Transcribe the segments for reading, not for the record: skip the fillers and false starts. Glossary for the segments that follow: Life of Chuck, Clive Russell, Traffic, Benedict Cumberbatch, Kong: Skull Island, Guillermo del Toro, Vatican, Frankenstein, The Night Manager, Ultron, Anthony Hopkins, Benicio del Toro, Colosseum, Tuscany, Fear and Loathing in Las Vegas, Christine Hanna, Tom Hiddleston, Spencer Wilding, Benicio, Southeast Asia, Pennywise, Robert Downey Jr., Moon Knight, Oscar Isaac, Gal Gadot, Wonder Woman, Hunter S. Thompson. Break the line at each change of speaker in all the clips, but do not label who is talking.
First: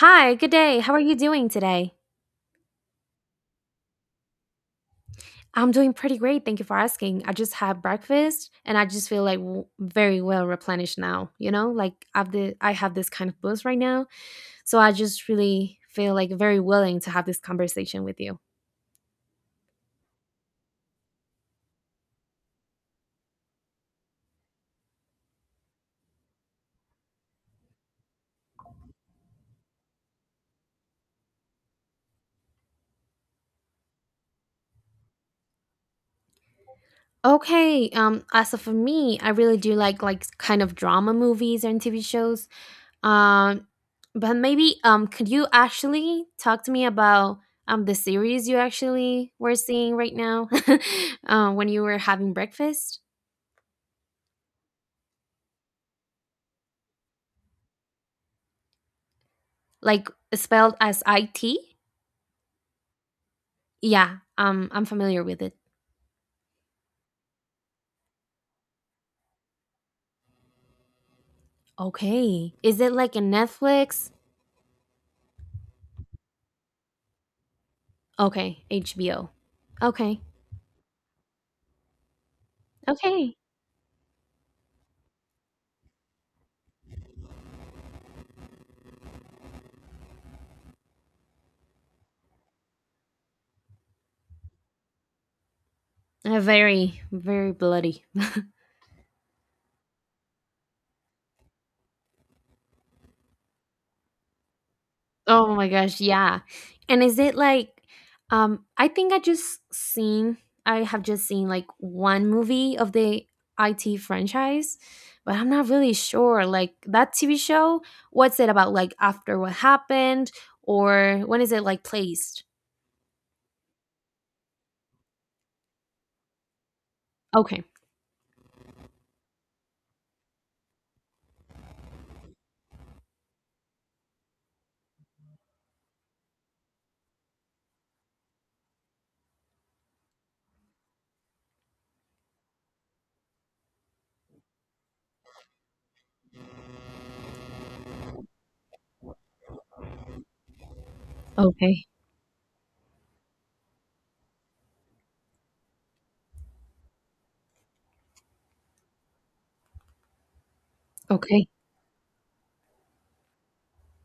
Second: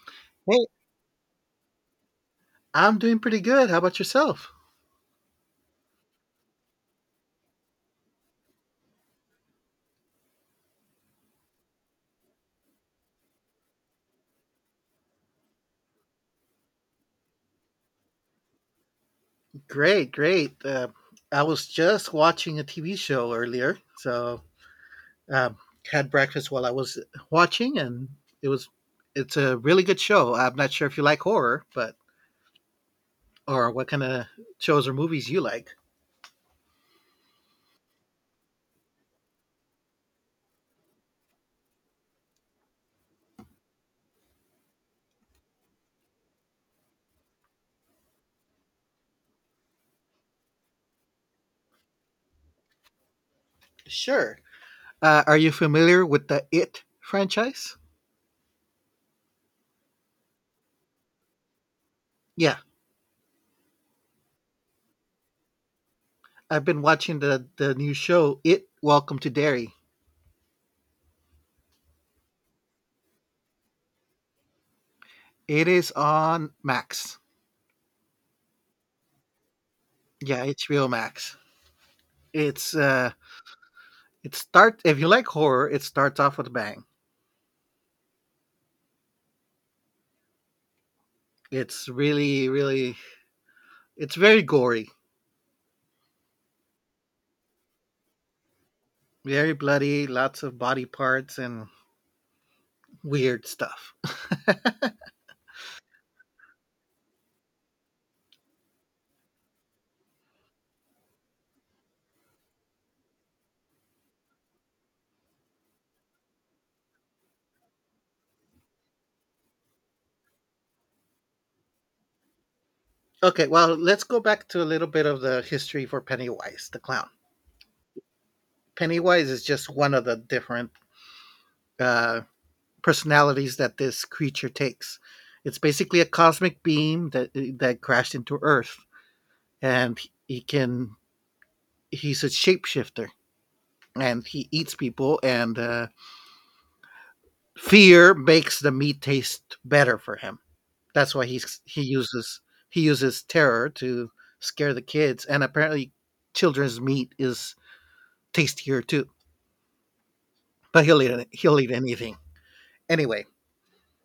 Hi, good
Hey,
day. How are you doing today?
I'm doing pretty good. How about yourself?
I'm doing pretty great. Thank you for asking. I just had breakfast and I just feel like very well replenished now, you know? Like I have this kind of boost right now, so I just really feel like very willing to have this conversation with you.
Great, great. I was just watching a TV show earlier, so um, had breakfast while I was watching, and it was it's a really good show. I'm not sure if you like horror, but or what kind of shows or movies you like.
Okay, as for me, I really do like kind of drama movies and TV shows. Um, but maybe could you actually talk to me about the series you actually were seeing right now, when you were having breakfast,
Sure. Are you familiar with the It franchise?
like spelled as I T?
Yeah,
Yeah, I'm familiar with it.
I've been watching the new show It Welcome to Derry.
Okay, is it like a Netflix?
It is on Max.
Okay, HBO. Okay,
Yeah, HBO Max. It's uh
okay,
It starts if you like horror, it starts off with a bang. It's really, really, it's very gory,
very bloody.
very bloody, lots of body parts and weird stuff.
Oh my gosh, yeah. And is it like um I think I just seen I have just seen like one movie of the IT franchise, but I'm not really sure like that TV show, what's it about, like after what happened, or when is it like placed?
Okay, well, let's go back to a little bit of the history for Pennywise the clown.
Okay.
Pennywise is just one of the different uh, personalities that this creature takes. It's basically a cosmic beam that crashed into Earth, and he can he's a shapeshifter, and he eats people and. Fear makes the meat taste better for him. That's why he
Okay.
uses he uses terror to scare the kids, and apparently, children's meat is tastier too. But he'll eat
Okay.
he'll eat anything anyway.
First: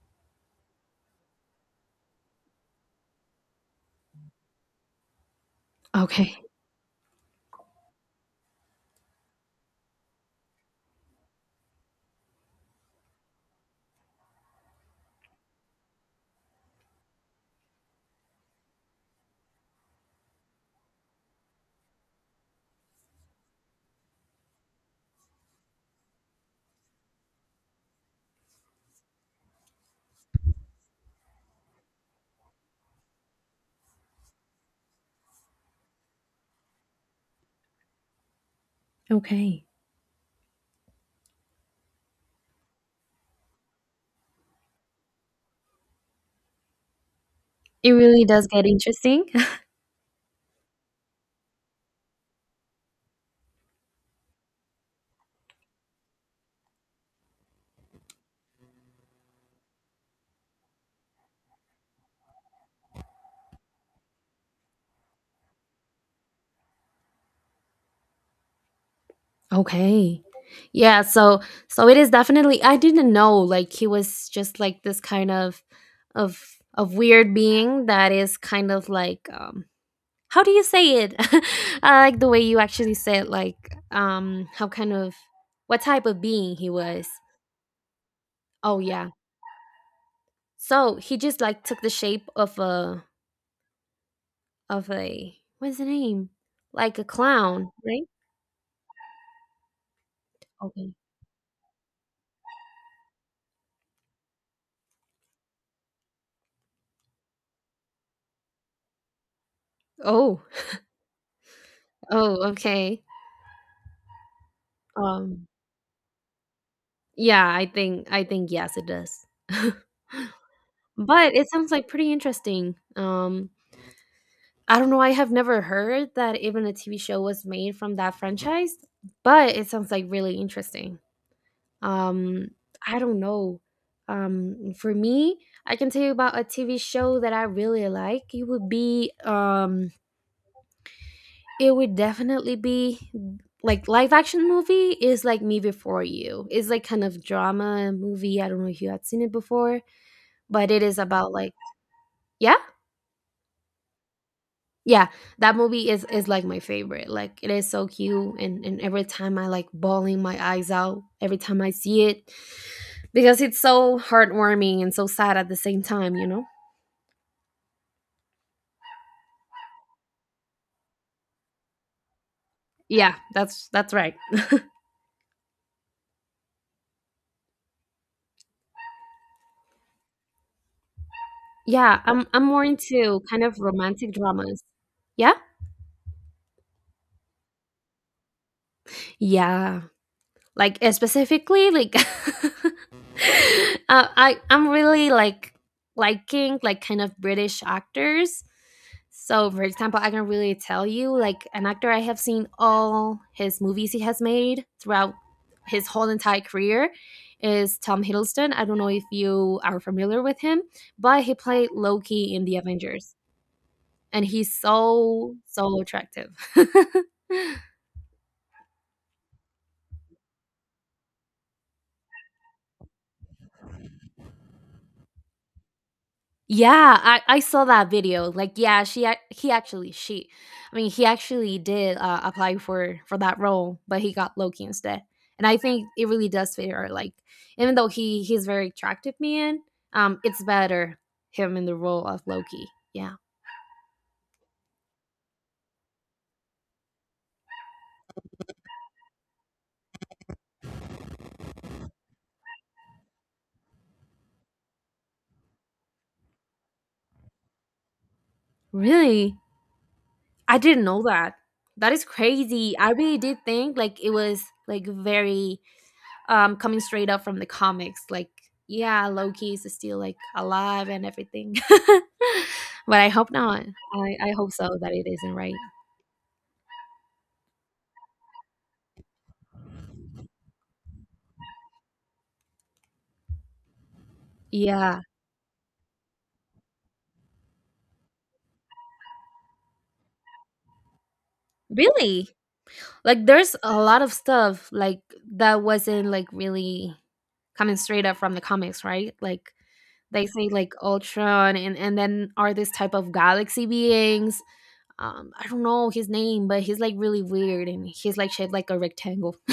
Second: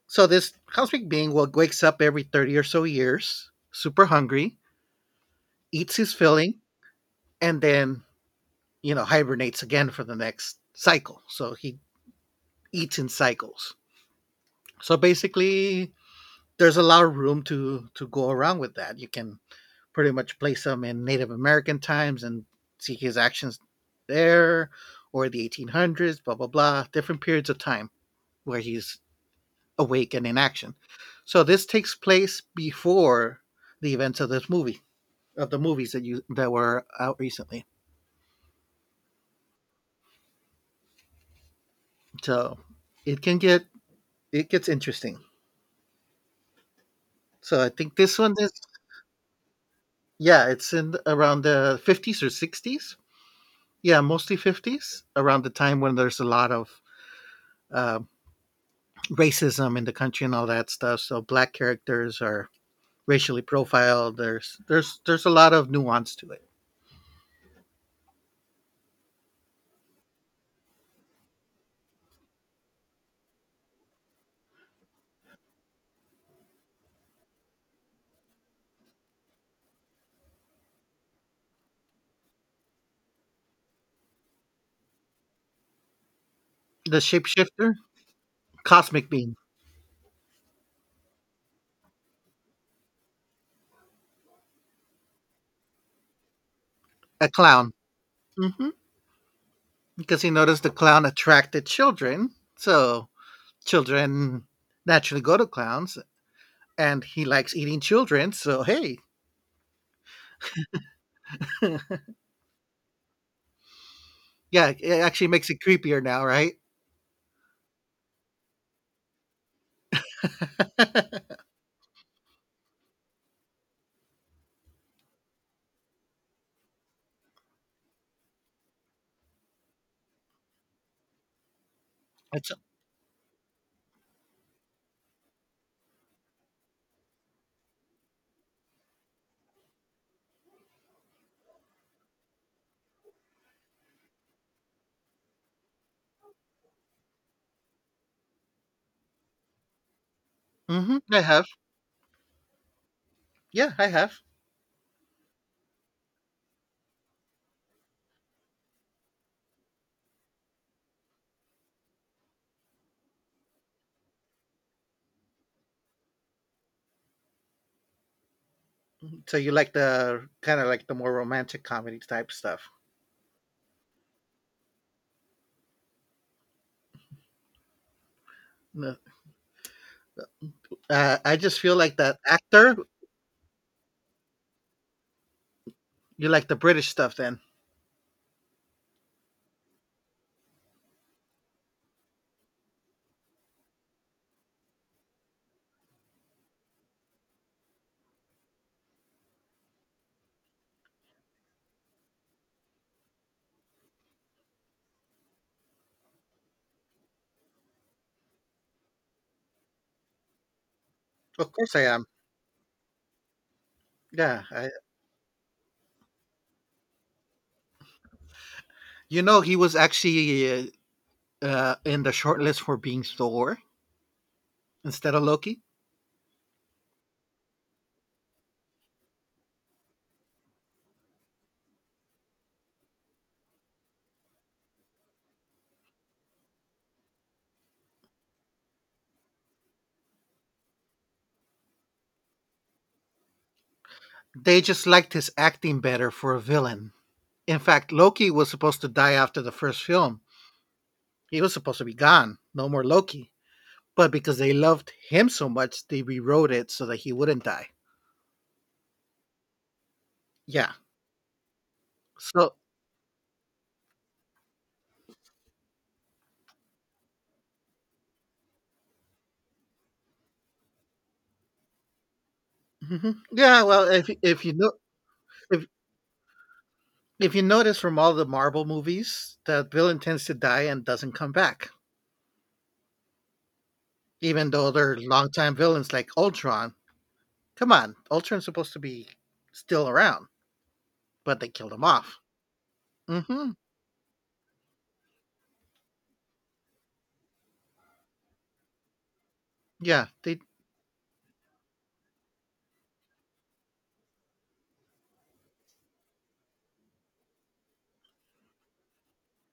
So this cosmic being will wakes up every 30 or so years, super hungry, eats his
Okay.
filling, and then you know hibernates again for the next cycle. So he eats in cycles. So basically, there's a lot of room to go around with that. You can pretty much place him in Native American times and see his actions there or the 1800s, blah, blah, blah, different periods of time where he's awake and in action. So this takes place before the events of this movie, of the movies that you that were out recently.
Okay.
So it can get it gets interesting. So I
It
think this
really
one
does
is
get interesting.
yeah, it's in around the 50s or 60s. Yeah, mostly 50s, around the time when there's a lot of uh, racism in the country and all that stuff. So black characters are racially profiled. There's a lot of nuance to it.
Okay. Yeah, so it is definitely, I didn't know like he was just like this kind of of weird being that is kind of like, um, how do you say it? I like the way you actually said, like, um, how kind of what type of being he
The
was.
shapeshifter,
Oh
cosmic
yeah.
being,
So he just like took the shape of a what's the name? Like a
a
clown,
clown,
right?
hmm because he noticed the
Okay.
clown attracted children, so children naturally go to clowns, and he likes eating children. So hey,
Oh. Oh, okay.
yeah, it actually
Um,
makes it creepier now, right?
I think yes, it does. But it sounds like pretty interesting. I don't know, I have never heard that even a TV show was made from that franchise, but it sounds like really interesting.
It's,
Um, I don't know. For me, I can tell you about a TV show that I really like. It would be, it would definitely be like, live action movie is like Me Before You. It's like kind of drama movie. I don't know if you had seen it before, but it is
hmm I
about
have,
like, yeah.
yeah, I have.
Yeah, that movie is like my favorite. Like, it is so cute, and every time I like bawling my eyes out every time I see it, because it's so heartwarming and so sad at the same time, you know.
So you like the kind of like the more romantic comedy type stuff.
Yeah, that's right.
No, I just feel like
Yeah,
that
I'm I'm more
actor.
into kind of romantic dramas. Yeah.
You like the British stuff, then?
Yeah, like, specifically like I'm really like liking like kind of British actors. So for example, I can really tell you like an actor, I have seen all his movies he has made throughout his whole entire career is Tom Hiddleston. I don't know if you are familiar with him, but he
Of
played
course, I am.
Loki in the Avengers, and
Yeah,
he's
I,
so attractive.
you know he was actually in the shortlist for being Thor instead of Loki.
Yeah, I saw that video. Like, yeah, she ac- he actually she, he actually did apply for that role, but he got Loki instead. And I think it really does fit her. Like, even though he's very attractive man, it's better him in the role of Loki. Yeah,
They just liked his acting better for a villain. In fact, Loki was supposed to die after the first film. He was supposed to be gone, no more Loki. But because they loved him so much, they rewrote it so that he wouldn't die.
really, I
Yeah.
didn't know that. That is
So,
crazy. I really did think like it was like very, um, coming straight up from the comics, like, yeah, Loki is still like alive and everything. But I
mhm.
hope
yeah.
not.
Well,
I hope so that it isn't, right?
if If you notice from all the Marvel movies, the villain tends to die and doesn't come back, even though they're
Yeah,
longtime villains like Ultron. Come on, Ultron's supposed to be still around, but they killed him off.
really, like
Hmm
there's a lot of stuff like that wasn't like really coming straight up from the comics, right? Like
Yeah,
they say like Ultron, and then are this type of galaxy beings, um, I don't know his name, but he's like really weird and he's like shaped like a rectangle.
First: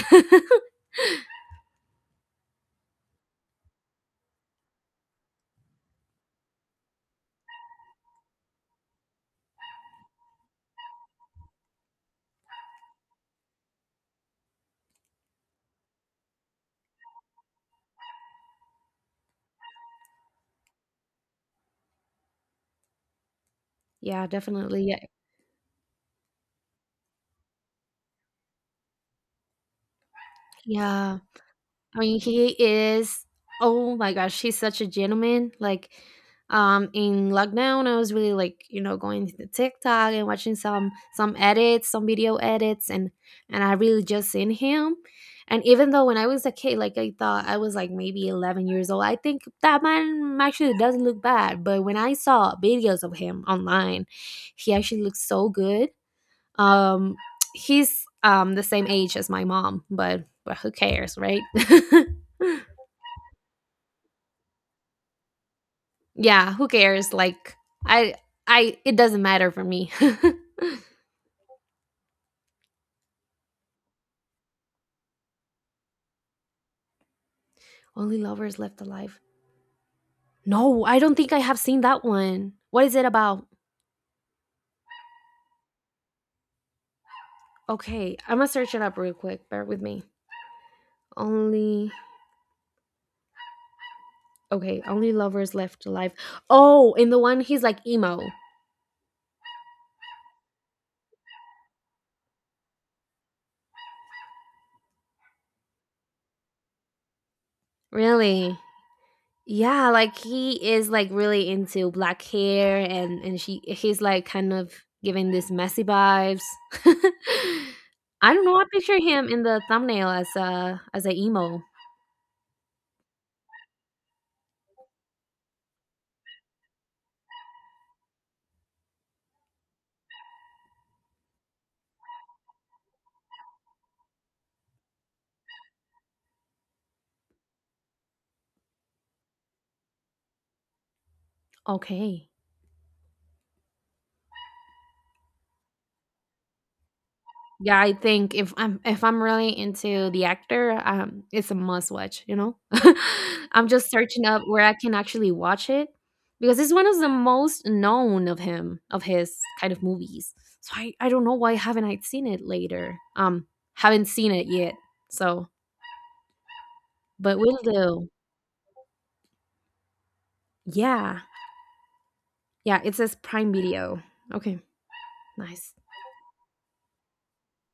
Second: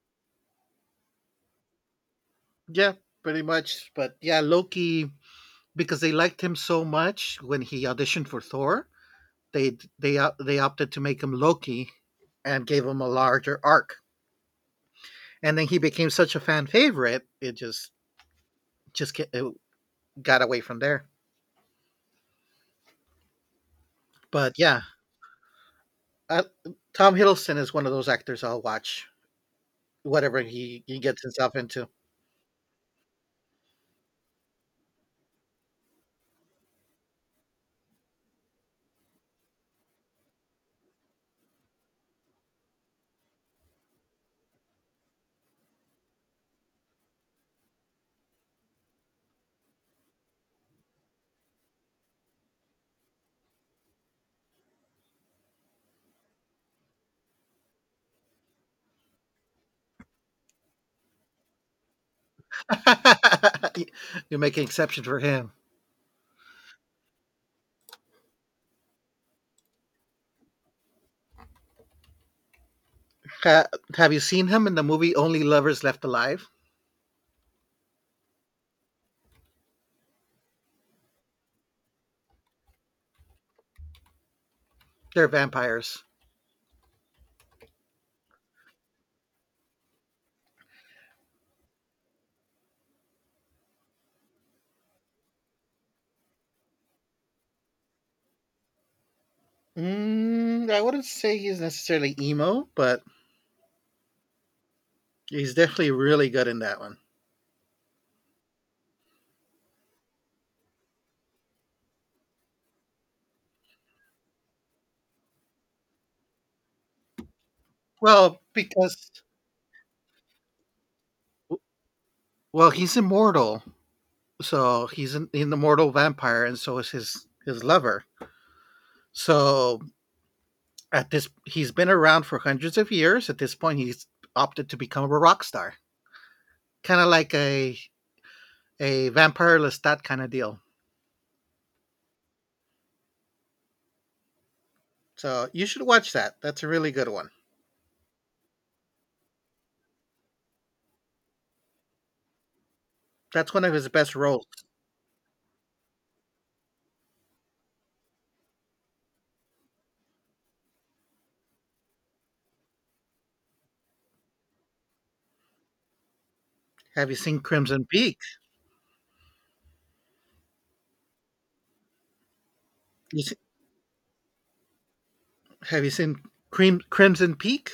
yeah, pretty much. But yeah, Loki because they liked him so much when he auditioned for Thor, they opted to make him Loki and gave him a larger arc. And then he became such a fan favorite, it just ca- it got away from there.
Yeah,
But
definitely,
yeah,
yeah.
Uh, Tom Hiddleston is one of those actors I'll watch, whatever he
Yeah.
gets himself into.
I mean, he is. Oh my gosh, he's such a gentleman. Like, in lockdown, I was really like, you know, going to TikTok and watching some edits, some video edits, and I really just seen him. And even though when I was a kid, like I thought I was like maybe 11 years old, I think that man actually doesn't look bad. But when I saw videos of him online, he actually looks so good. Um, he's the same age as my mom, but who cares, right?
You make an exception for him.
Yeah, who cares? Like, I I, it doesn't matter for me.
Ha- have you seen him in the movie Only Lovers Left Alive?
Only lovers left alive. No, I don't think I have seen that one. What is it about?
They're vampires.
Okay, I'm gonna search it up real quick. Bear with me. Only Okay, only lovers left alive. Oh, in the one he's like emo.
Mm, I wouldn't say he's necessarily emo, but he's definitely really good in that one.
Really? Yeah, like he is like really into black hair and she he's like kind of giving this messy vibes. I
Well,
don't know. I
because
picture him in the thumbnail as a emo.
he's immortal, so he's an immortal vampire, and so is his lover. So at this, he's been around for hundreds of years. At this point, he's opted to become a rock star, kind of like a vampire Lestat kind of deal.
Okay.
So you should watch that. That's a really good one.
Yeah, I think if I'm really into the actor, it's a must watch. You know?
That's one
I'm
of his
just
best
searching up
roles.
where I can actually watch it, because it's one of the most known of him, of his kind of movies. So I don't know why haven't I seen it later. Haven't seen it yet. So,
Have you
but
seen
will
Crimson
do.
Peak?
Yeah, yeah. It says
You see-
Prime Video. Okay, nice.
Have you seen Crimson Peak?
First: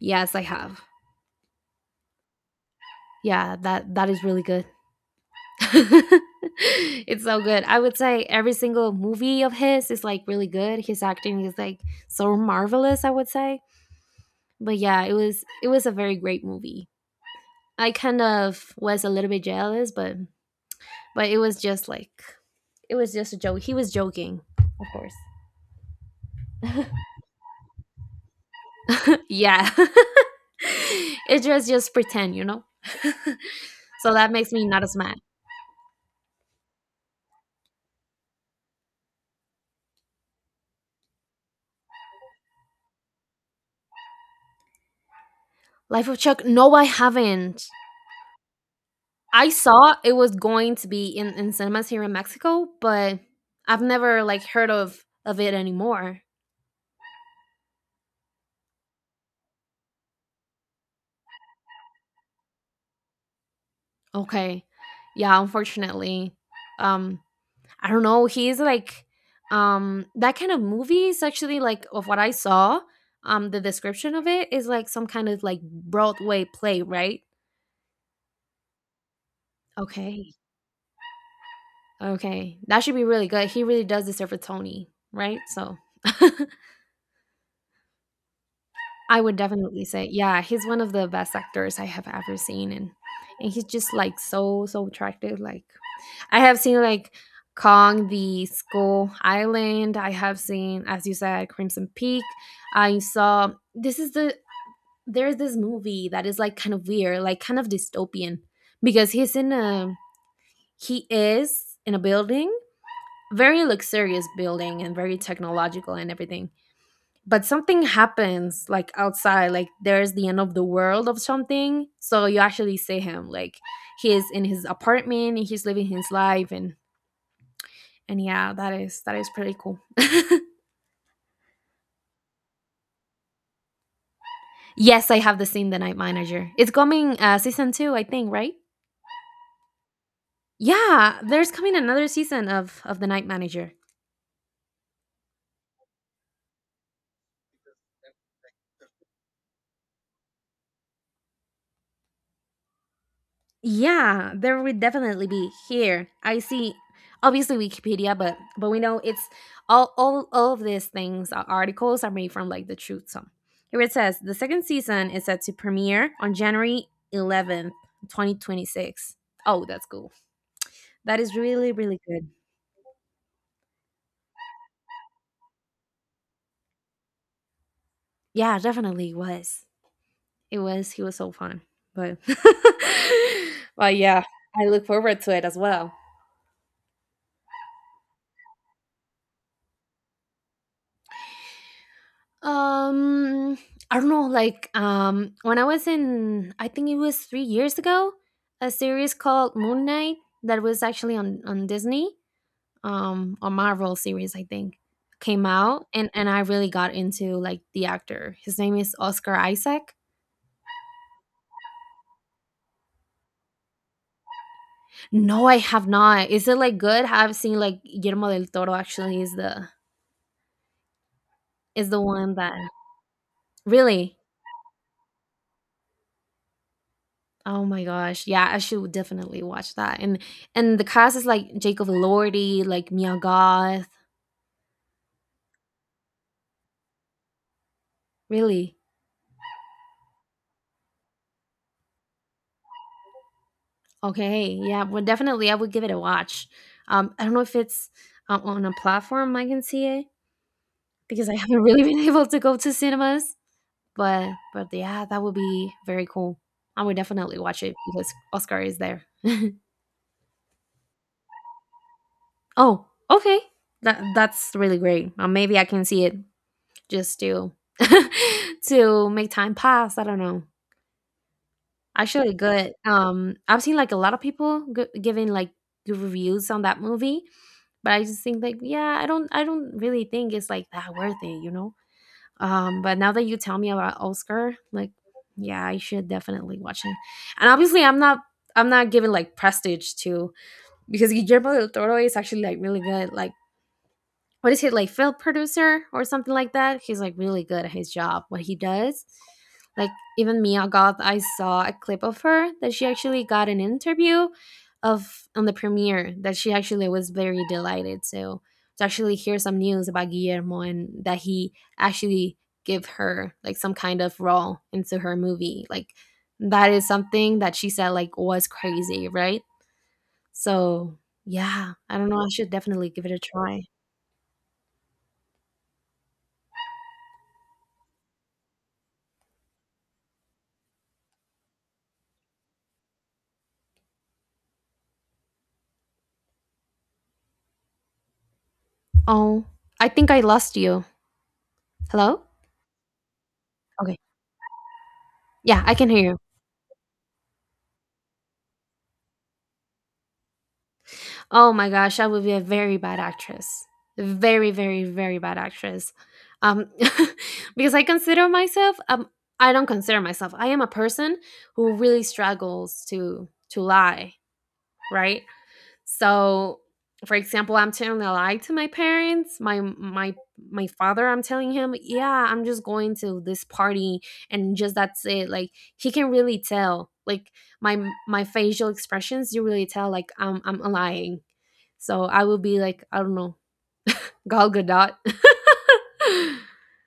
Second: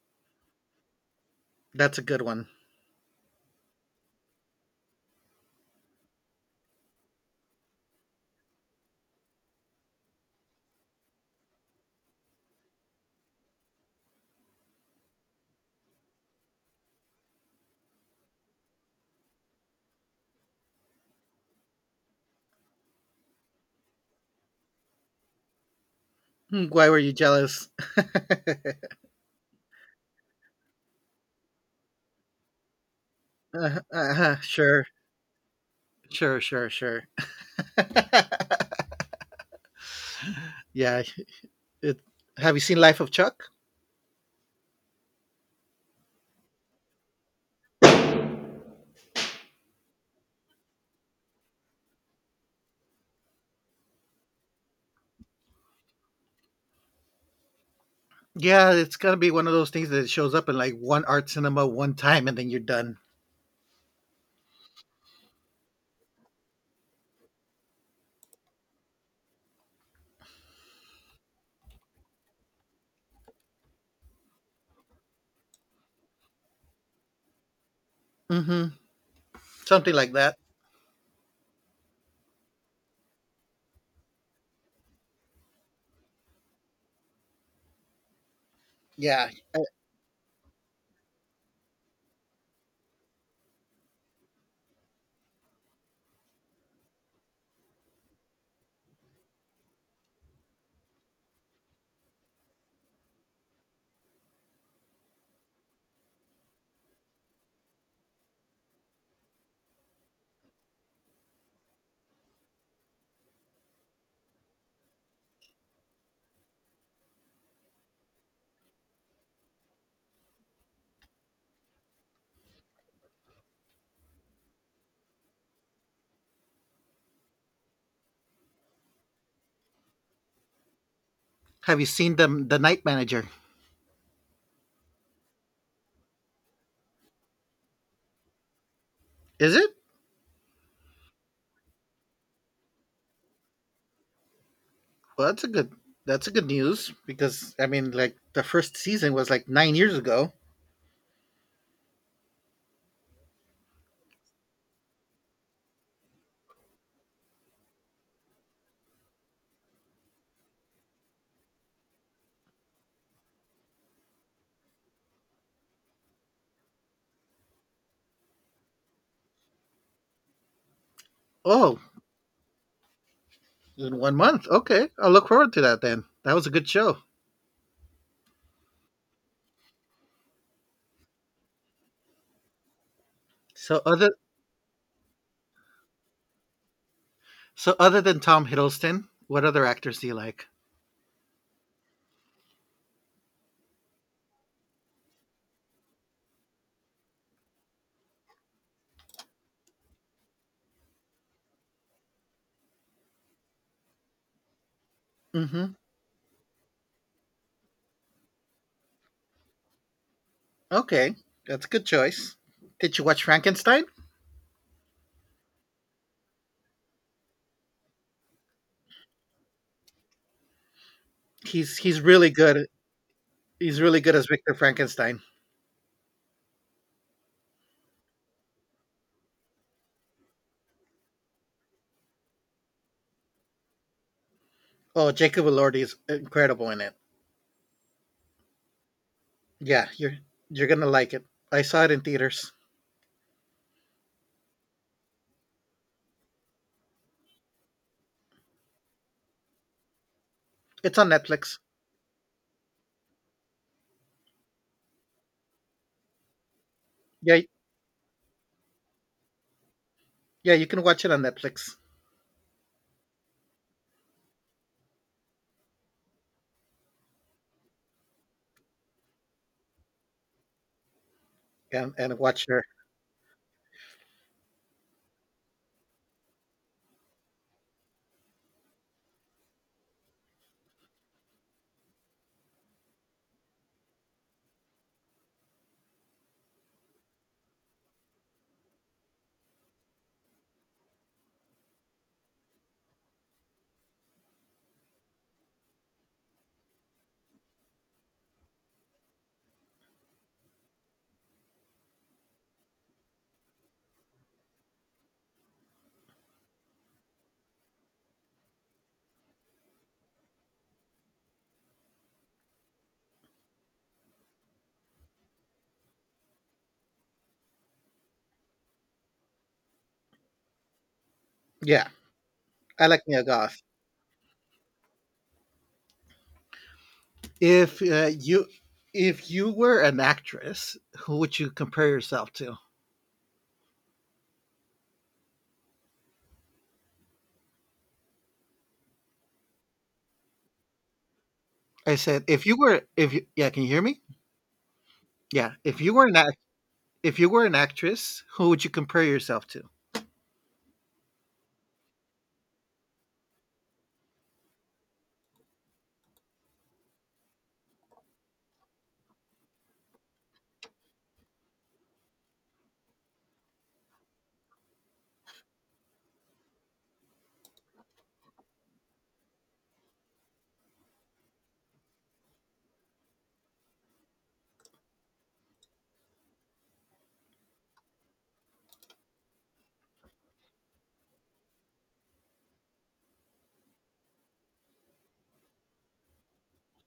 Yes, I have.
That's a good one.
Yeah, that that is really good. It's so good. I would say every single movie of his is like really good. His acting is like so marvelous, I would say. But yeah, it was a very great movie. I kind of was a little bit jealous, but it was just like, it was just a joke. He was joking, of course.
Hmm, why were you jealous?
Yeah. It just pretend, you know. So that makes me not
Sure,
as mad.
sure. Yeah. It, have you seen Life of Chuck?
Life of Chuck. No, I haven't. I saw it was going to be in cinemas here in Mexico, but I've never like heard of it anymore.
Yeah, it's gonna be one of those things that shows up in like one art cinema one time and then you're done.
Okay. Yeah, unfortunately. Um, I don't know, he's like, um, that kind of movie is actually like, of what I saw, um, the description of it is like some kind of like Broadway play, right?
Mm-hmm. Something like
Okay.
that.
Okay. That should be really good. He really does deserve a Tony, right? So I
Yeah.
would definitely say, yeah, he's one of the best actors I have ever seen, and he's just like so attractive. Like, I have seen like Kong the Skull Island. I have seen, as you said, Crimson Peak. I saw this is the There's this movie that is like kind of weird, like kind of dystopian, because he is in a building, very luxurious building and very technological and everything, but something happens like outside, like there's the end of the world of something, so you actually see him like he is in his apartment and he's living his life, and yeah, that is pretty cool.
Have you seen the Night Manager?
Yes, I have. The scene the night Manager. It's coming, uh, season two, I think, right?
Is it?
Yeah, there's coming another season of the Night Manager.
Well, that's a good. That's a good news because I mean, like the first season was like 9 years ago.
Yeah, there would definitely be here. I see obviously Wikipedia, but we know it's all of these things, articles are made from like the truth. So here it says the second season is set to premiere on January 11th, 2026. Oh, that's cool. That is really,
Oh,
really good.
in one month. Okay, I'll look forward to that then. That was a good show.
Yeah, definitely was. It was, he was so fun. But
So
but
other
yeah, I look forward to it as well.
so other than Tom Hiddleston, what other actors do you like?
Um, I don't know. Like, when I was in, I think it was 3 years ago, a series called Moon Knight that was actually on Disney, a Marvel series, I think, came
Mm-hmm.
out, and I really got into like the actor. His name is Oscar Isaac.
Okay, that's a good choice. Did you watch Frankenstein?
No, I have not. Is it like good? I've seen like Guillermo del Toro actually is the
He's he's really
one that
good. He's really good
really.
as Victor Frankenstein.
Oh my gosh. Yeah, I should definitely watch that. And the cast is like Jacob Elordi, like Mia Goth.
Oh, Jacob Elordi is incredible in it.
Really?
Yeah, you're gonna like it. I saw it in theaters.
Okay. Yeah, well definitely I would give it a watch. Um, I don't know if it's, on a platform I can see it,
It's on
because I
Netflix.
haven't really been able to go to cinemas, but yeah, that would be very cool. I would definitely
Yeah,
watch it because Oscar is there.
yeah, you can watch it on Netflix
Oh, okay. That that's really great. Maybe I can see it just to to make time pass. I don't know.
and
Actually
watch her.
good. I've seen like a lot of people giving like good reviews on that movie, but I just think like, yeah, I don't really think it's like that worth it, you know. But now that you tell me about Oscar, like, yeah, I should definitely watch it. And obviously, I'm not giving like prestige to because Guillermo del Toro is actually like really good. Like what is he, like, film producer or something like that? He's like really good at his job, what he does, like even Mia Goth, I saw a clip of her that she actually got an interview of on the premiere, that she actually was very delighted. So to actually hear some news about Guillermo and that he actually give her like some kind of role into her movie, like that is something that she said like was crazy, right? So yeah,
Yeah,
I don't know, I should
I
definitely
like
give it a
Mia Goth.
try.
If you if you were an actress, who would you compare yourself to?
Oh, I think I lost you.
I
Hello?
said, if you were, if you, yeah, can you hear
Okay.
me? Yeah,
Yeah, I
if
can
you were
hear
an
you.
act, if you were an actress, who would you compare yourself to?
Oh my gosh, I would be a very bad actress. Very, very, very bad actress. Um, because I consider myself, I am a person who really struggles to lie, right? So, for example, I'm telling a lie to my parents. My father, I'm telling him, yeah, I'm just going to this party, and just that's it. Like he can really tell. Like my my facial expressions, you really tell. Like I'm lying. So I will be like, I don't know, Gal Gadot.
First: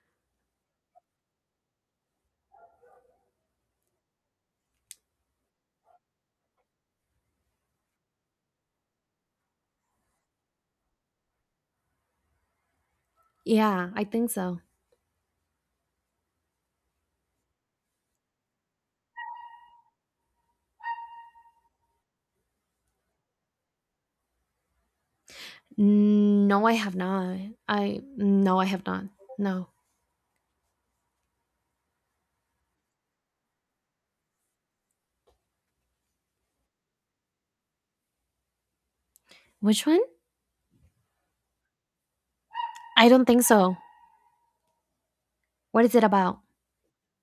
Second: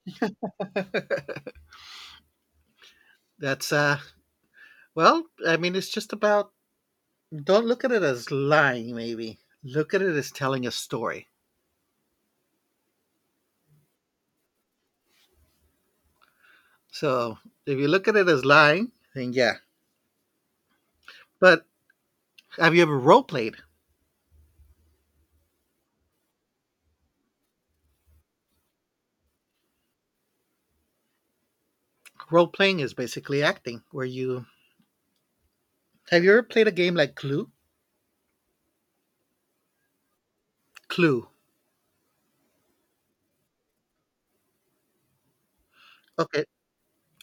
That's well, I mean, it's just about don't look at it as lying maybe look at it as telling a story
yeah, I think so.
so if you look at it as lying then yeah but have you ever role played?
No, I have not. I no, I have not. No.
Role playing is basically acting where you have you ever played a game like clue?
Which one?
Clue.
I don't think so. What is it about?
Okay,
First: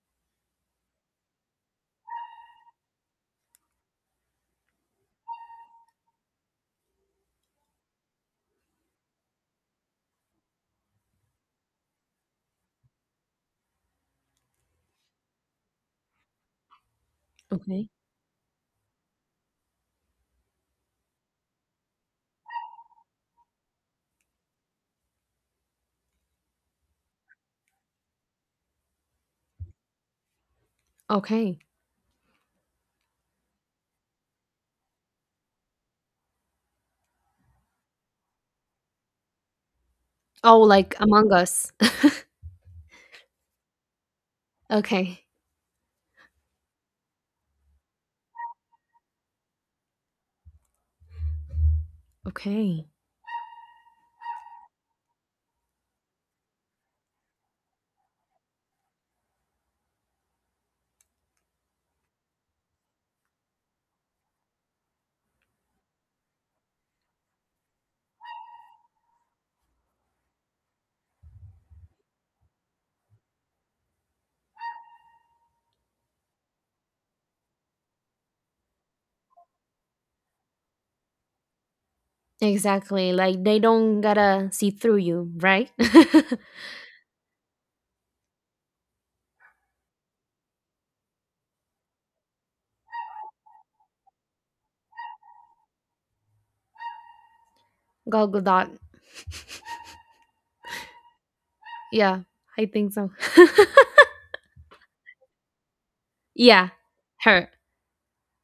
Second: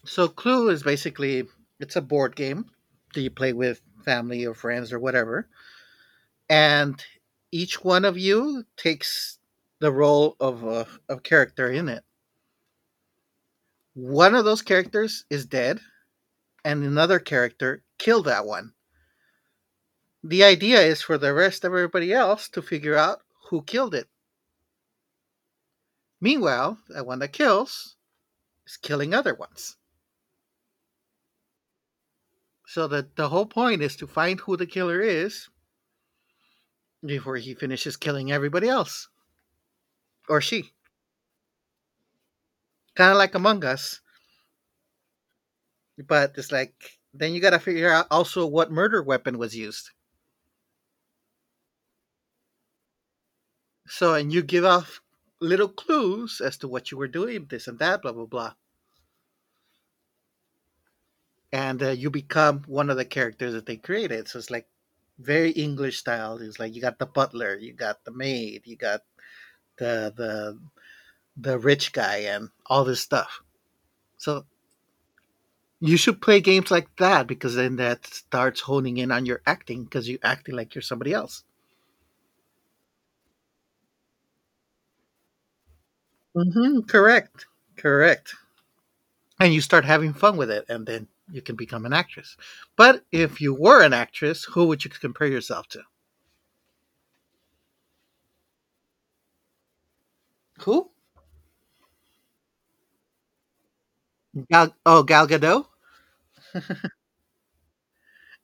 so clue is basically it's a board game that you play with family or friends or whatever and each one of you takes the role of a character in it. One of those characters is dead and another character
Okay.
kill that one. The idea is for the rest of everybody else to figure out who killed it. Meanwhile, the one that kills is killing other ones.
Okay.
So that the whole point is to find who the killer is before he finishes killing everybody else or
Oh,
she.
like Among Us.
Kind of like Among Us,
Okay.
but it's like then you got to figure out also what murder weapon was used.
Okay.
So and you give off little clues as to what you were doing, this and that, blah blah blah. And you become one of the characters that they created. So it's like very English style. It's like you got the butler, you got the maid, you got the the the rich guy, and all this stuff. So you should play games like that because then that starts honing in on your acting because you're acting like you're somebody else.
Exactly. Like they don't gotta see through you, right?
Mm-hmm, correct, correct. And you start having fun with it, and then you can become an actress. But if you were an actress, who would you compare yourself to?
Gal dot.
Who?
Yeah, I think so.
Oh, Gal Gadot.
yeah, her.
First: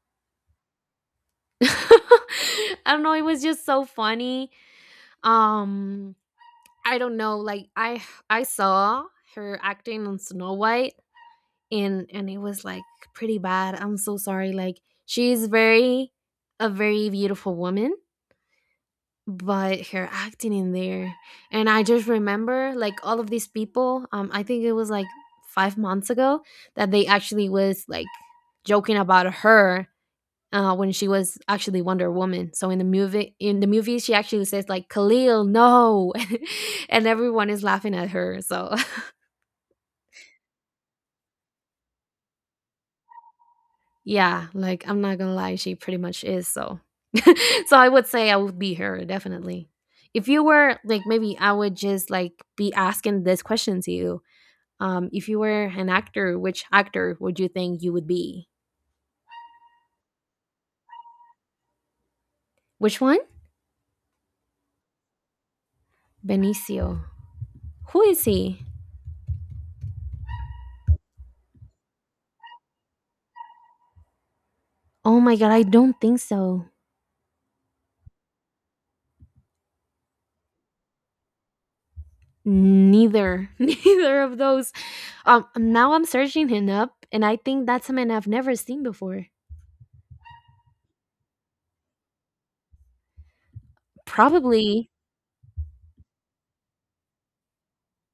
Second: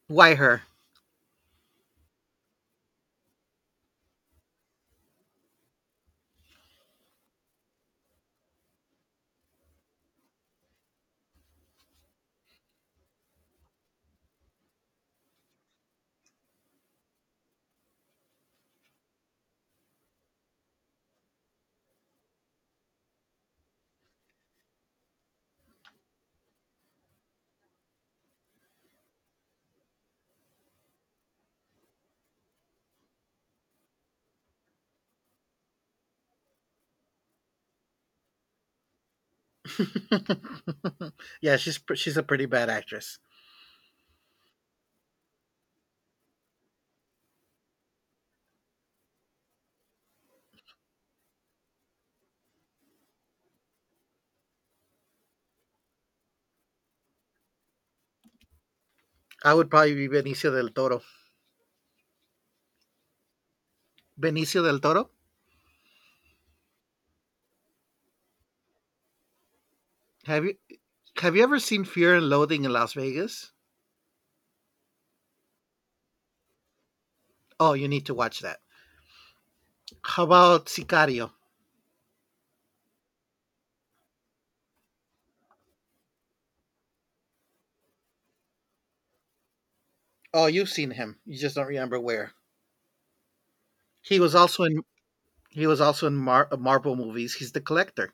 Why her?
I don't know. It was just so funny. Um, I don't know. Like, I saw her acting on Snow White, and it was like pretty bad. I'm so sorry. Like she's very a very beautiful woman, but her acting in there, and I just remember like all of these people, I think it was like 5 months ago that they actually was like joking about her. When she was actually Wonder Woman, so in the movie, she actually says like, Khalil, no. And everyone is laughing at her, so
yeah, she's a pretty bad actress.
yeah, like I'm not gonna lie, she pretty much is, so so I would say I would be her, definitely. If you were like, maybe I would just like be asking this question to you. If you were an actor, which actor would you think you would be?
I would probably be Benicio del Toro.
Which one?
Benicio del Toro.
Benicio. Who is he?
Have you have you ever seen Fear and Loathing in Las Vegas?
Oh my god, I don't think so.
Oh, you need to watch that. How about Sicario?
Neither, neither of those. Now I'm searching him up, and I think that's a man I've never seen before.
Oh, you've seen him. You just don't remember where. He was also in
Probably.
he was also in Marvel movies. He's the collector.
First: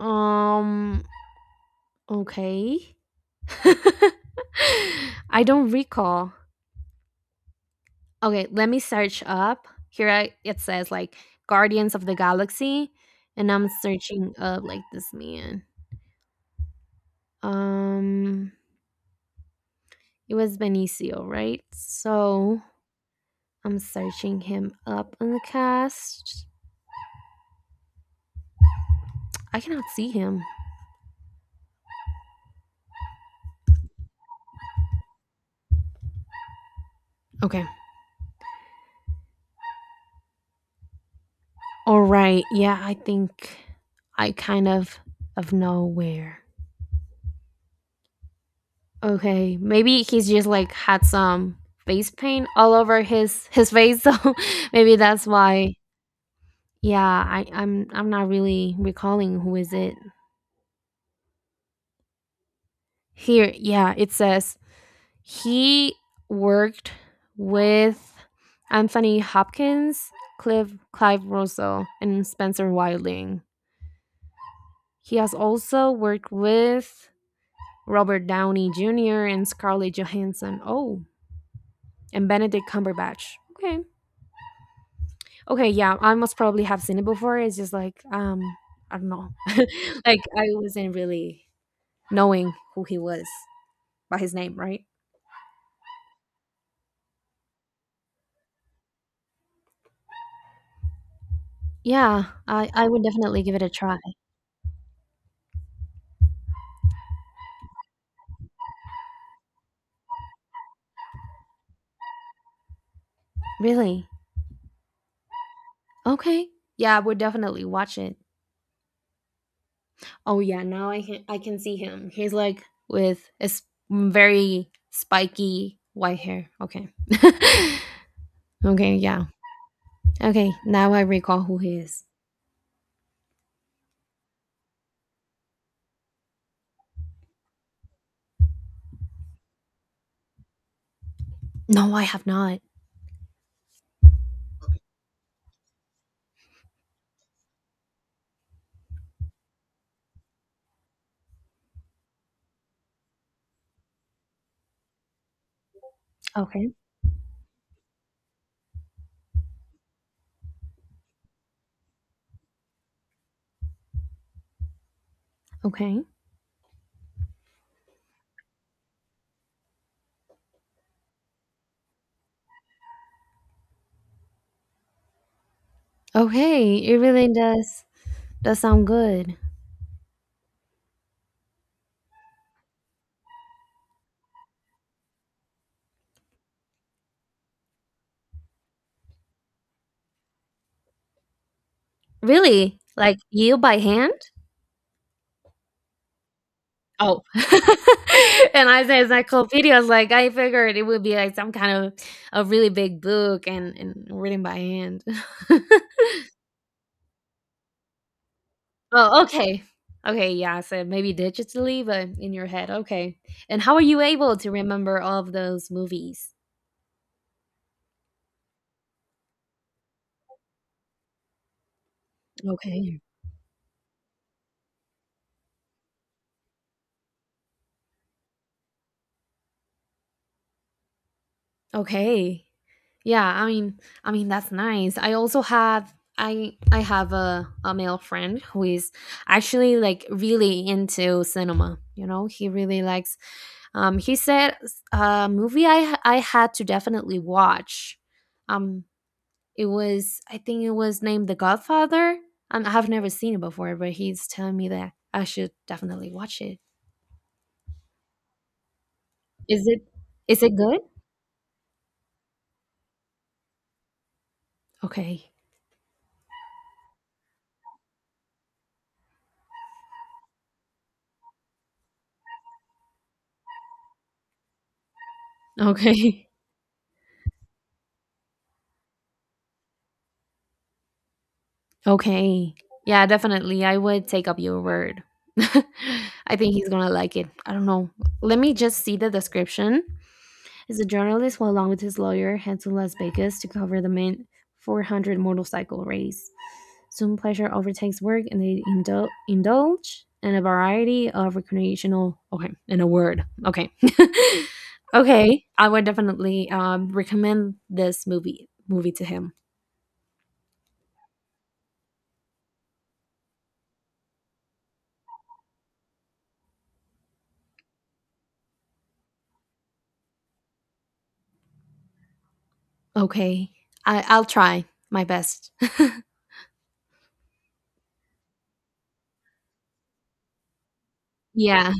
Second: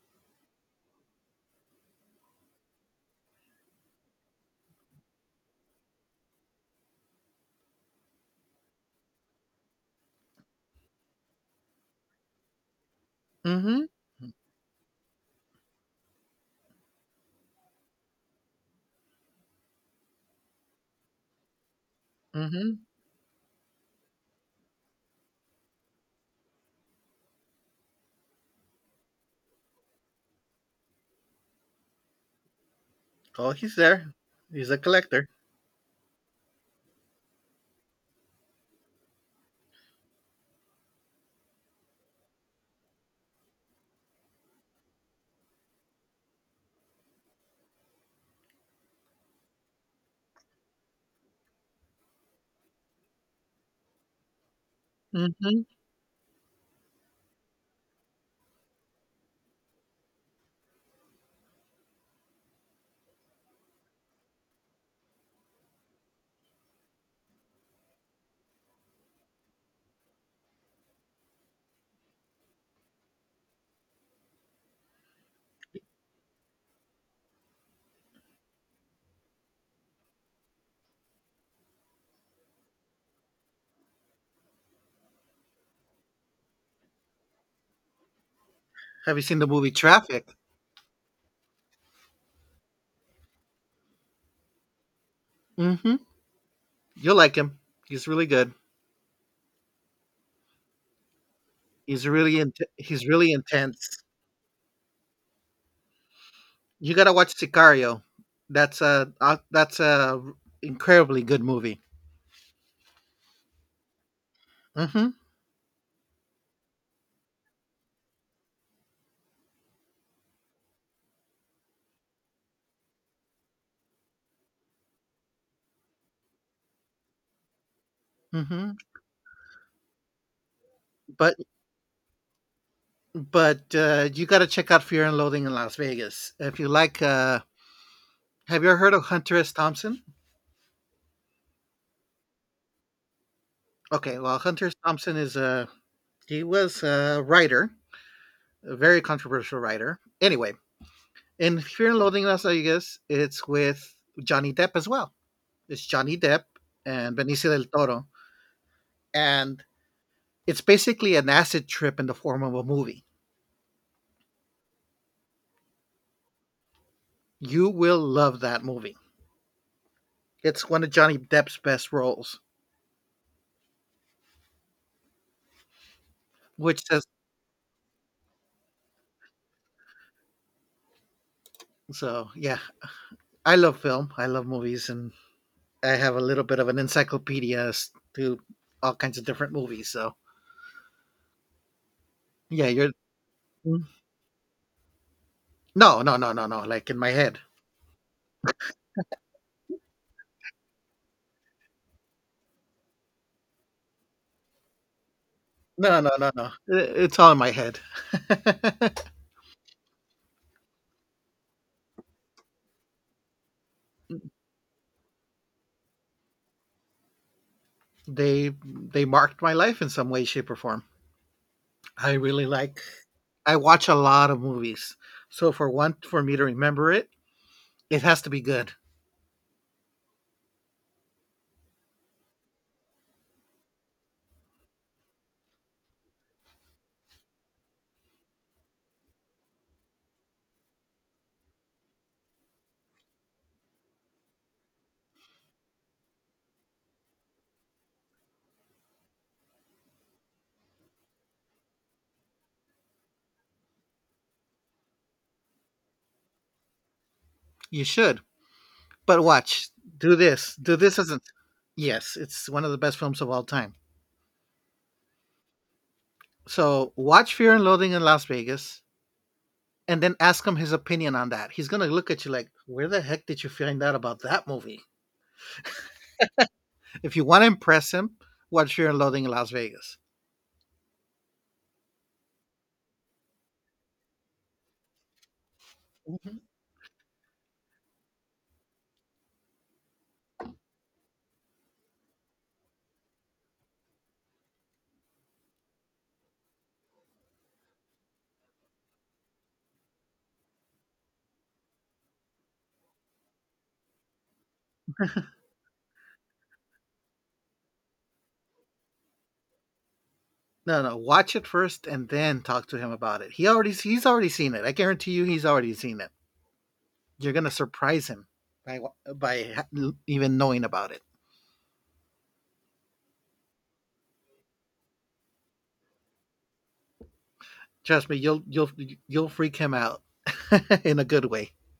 Um. Okay. I don't recall. Okay, let me search up. Here, I, it says like Guardians of the Galaxy, and I'm
Mm-hmm.
searching up like this man. Um, it was Benicio, right? So
Mm-hmm.
I'm searching him up in the cast. I cannot see him.
Oh, he's there. He's a collector.
Okay. All right. Yeah, I think I kind of nowhere. Okay, maybe he's just like had some face paint all over his face, so maybe that's
Mm-hmm.
why. Yeah, I'm not really recalling who is it. Here, yeah, it says he worked with Anthony Hopkins, Clive Russell, and Spencer Wilding. He has also worked with Robert Downey Jr. and Scarlett Johansson. Oh, and Benedict Cumberbatch. Okay. Okay, yeah, I must probably have seen it before. It's just like, I don't
Have you
know.
seen the movie
Like,
Traffic?
I wasn't really knowing who he was by his name, right?
Mm-hmm. You'll like him. He's really good.
Yeah, I would
He's really
definitely give it a try.
intense. You gotta watch Sicario. That's a incredibly good movie.
Really?
Hmm
Okay. Yeah, we'll definitely watch it. Oh yeah, now I can see him. He's like with it's very spiky white hair. Okay.
hmm
okay, yeah. Okay, now I
But
recall who he is.
you gotta check out Fear and Loathing in Las Vegas if you like. Have you ever heard of Hunter S. Thompson?
No, I have not.
Okay, well Hunter S. Thompson is a he was a writer, a very controversial writer. Anyway, in Fear and Loathing in Las Vegas, it's with Johnny Depp as well. It's Johnny Depp
Okay.
and Benicio del Toro and it's basically an acid trip in the form of a movie.
Okay.
You will love that movie. It's one of Johnny Depp's best roles,
Okay,
which
it
says
really does sound good.
so. Yeah, I love film. I love movies, and I have a little bit of an encyclopedia as to all kinds of different movies. So yeah,
Really?
you're
Like you by
Mm.
hand?
No. Like in my
Oh.
head.
And I say encyclopedias, like I figured it would be like some kind of a really big book and, written by hand.
No, no, no, no. I- It's all in my head.
oh, okay. Okay, yeah, I said maybe digitally, but in your head. Okay. And how are you able to remember all of those movies?
They marked my life in some way, shape, or form. I really like.
Okay.
I watch a lot of movies, so for one, for me to remember it, it has to be good.
Okay. Yeah, I mean, that's nice. I also have I have a male friend who is actually like really into cinema. You know, he really likes. He said a movie I had to definitely watch. Um, it was, I think it was named The Godfather. And I have never seen it before, but he's telling me that I should definitely watch it.
You should. But
Is
watch.
it
Do
is
this.
it
Do
good?
this isn't. Yes, it's one of the best films of all time.
Okay,
So watch Fear and Loathing in Las Vegas and then ask him his opinion on that. He's going to look at you like, where the heck did you find out about that movie?
okay.
If you want to impress him, watch Fear and Loathing in Las Vegas.
Okay. Yeah, definitely. I would take up your word. I
Mhm.
think he's gonna like it. I don't know. Let me just see the description. As a journalist, while along with his lawyer, head to Las Vegas to cover the main 400 motorcycle race. Soon, pleasure overtakes work, and they indulge in a variety of recreational. Okay, in a word. Okay, okay. I would definitely recommend this movie to him.
No, no, watch it first and then talk to him about it. He's already seen it. I guarantee you he's already seen it. You're going to surprise him by by even knowing about it.
Okay, I'll try my best.
Trust me, you'll freak him out in a good way.
Yeah.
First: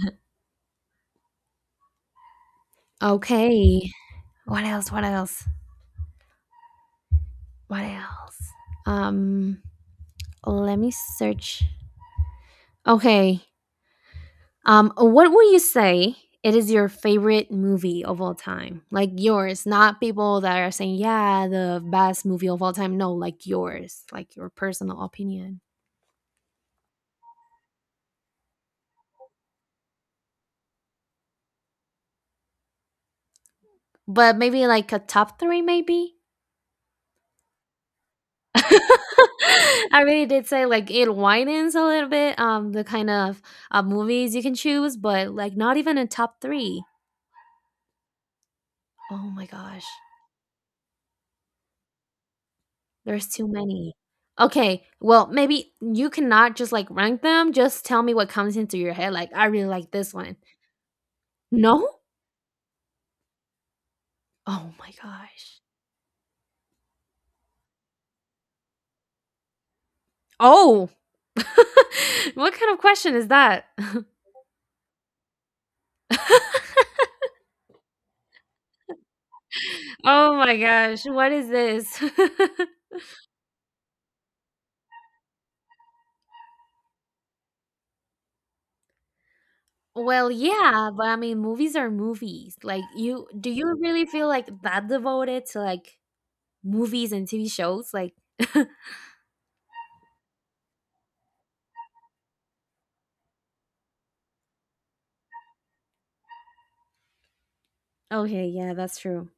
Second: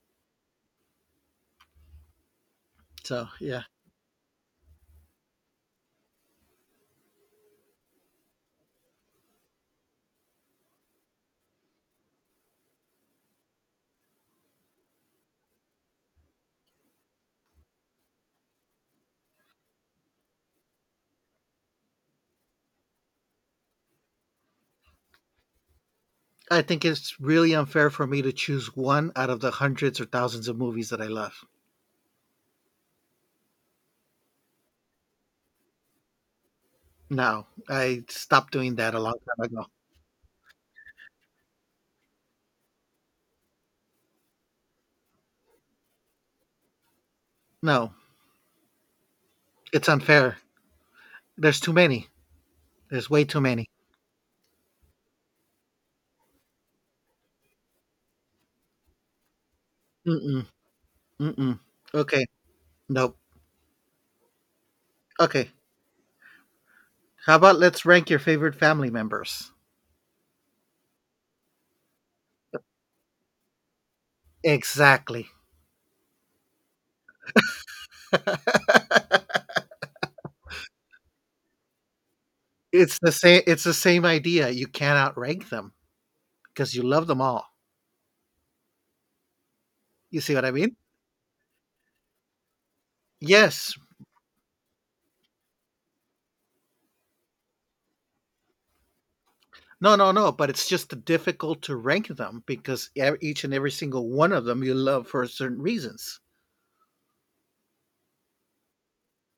So yeah,
Okay. What else? What else? What else? Um, let me search. Okay. What would you say it is your favorite movie of all time? Like yours, not people that are saying, yeah, the best movie of all time. No, like yours, like your personal opinion.
I think it's really unfair for me to choose one out of the hundreds or thousands of movies that I love.
But maybe like a top three, maybe?
No, I stopped doing that a long time ago.
I really did say like it widens a little bit, the kind of movies you can choose, but like not even a top three.
No,
Oh my gosh.
it's unfair. There's too many. There's way
There's
too
too
many.
many. Okay, well, maybe you cannot just, like, rank them, just tell me what comes into your head, like, "I really like this one."
Mm-mm, mm-mm.
No?
Okay, nope.
Oh my
Okay,
gosh.
how about let's rank your favorite family members?
Oh! What kind of question is that?
Exactly.
Oh my gosh, what is this?
It's the same. It's the same idea. You cannot rank them because you love them all. You
Well,
see what I mean?
yeah, but I mean, movies are movies. Like,
Yes.
you really feel, like, that devoted to, like, movies and TV shows? Like
No, no, no, but it's just difficult to rank them because ev each and every single one of them you love for certain reasons.
okay, yeah, that's true.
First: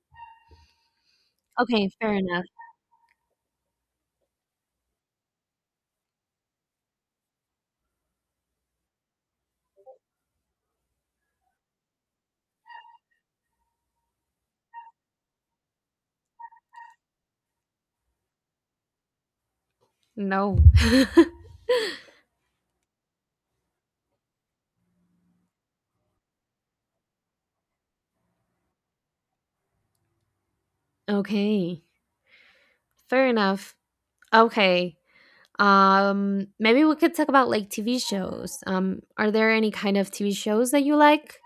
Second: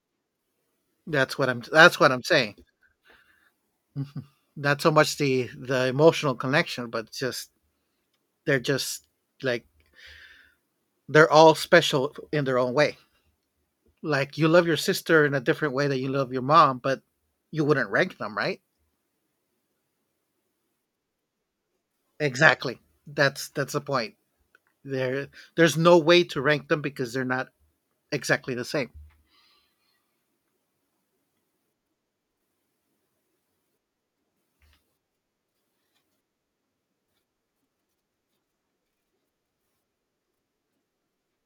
Okay,
That's what
fair
I'm
enough.
saying. Mhm. Not so much the emotional connection, but just they're just like they're all special in their own way. Like you love your sister in a different way that you love your mom, but you wouldn't rank them, right?
No.
Exactly. That's the point. There there's no way to rank them because they're not exactly the same.
okay. Fair enough. Okay. Maybe we could talk about like TV shows. Are there any kind of TV shows that you like?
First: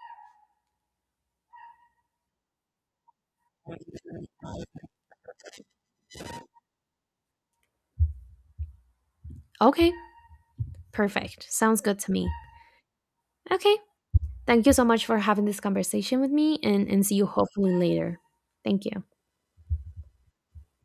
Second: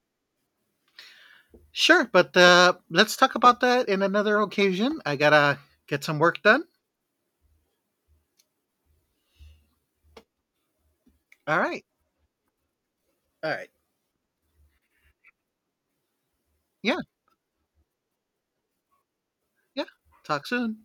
Sure, but let's talk about that in another occasion. I gotta get some work done.
Okay. Perfect.
All
Sounds
right.
good to me.
All right.
Okay. Thank you so much for having this conversation with me, and
Yeah.
see you hopefully later. Thank you.
Yeah. Talk soon.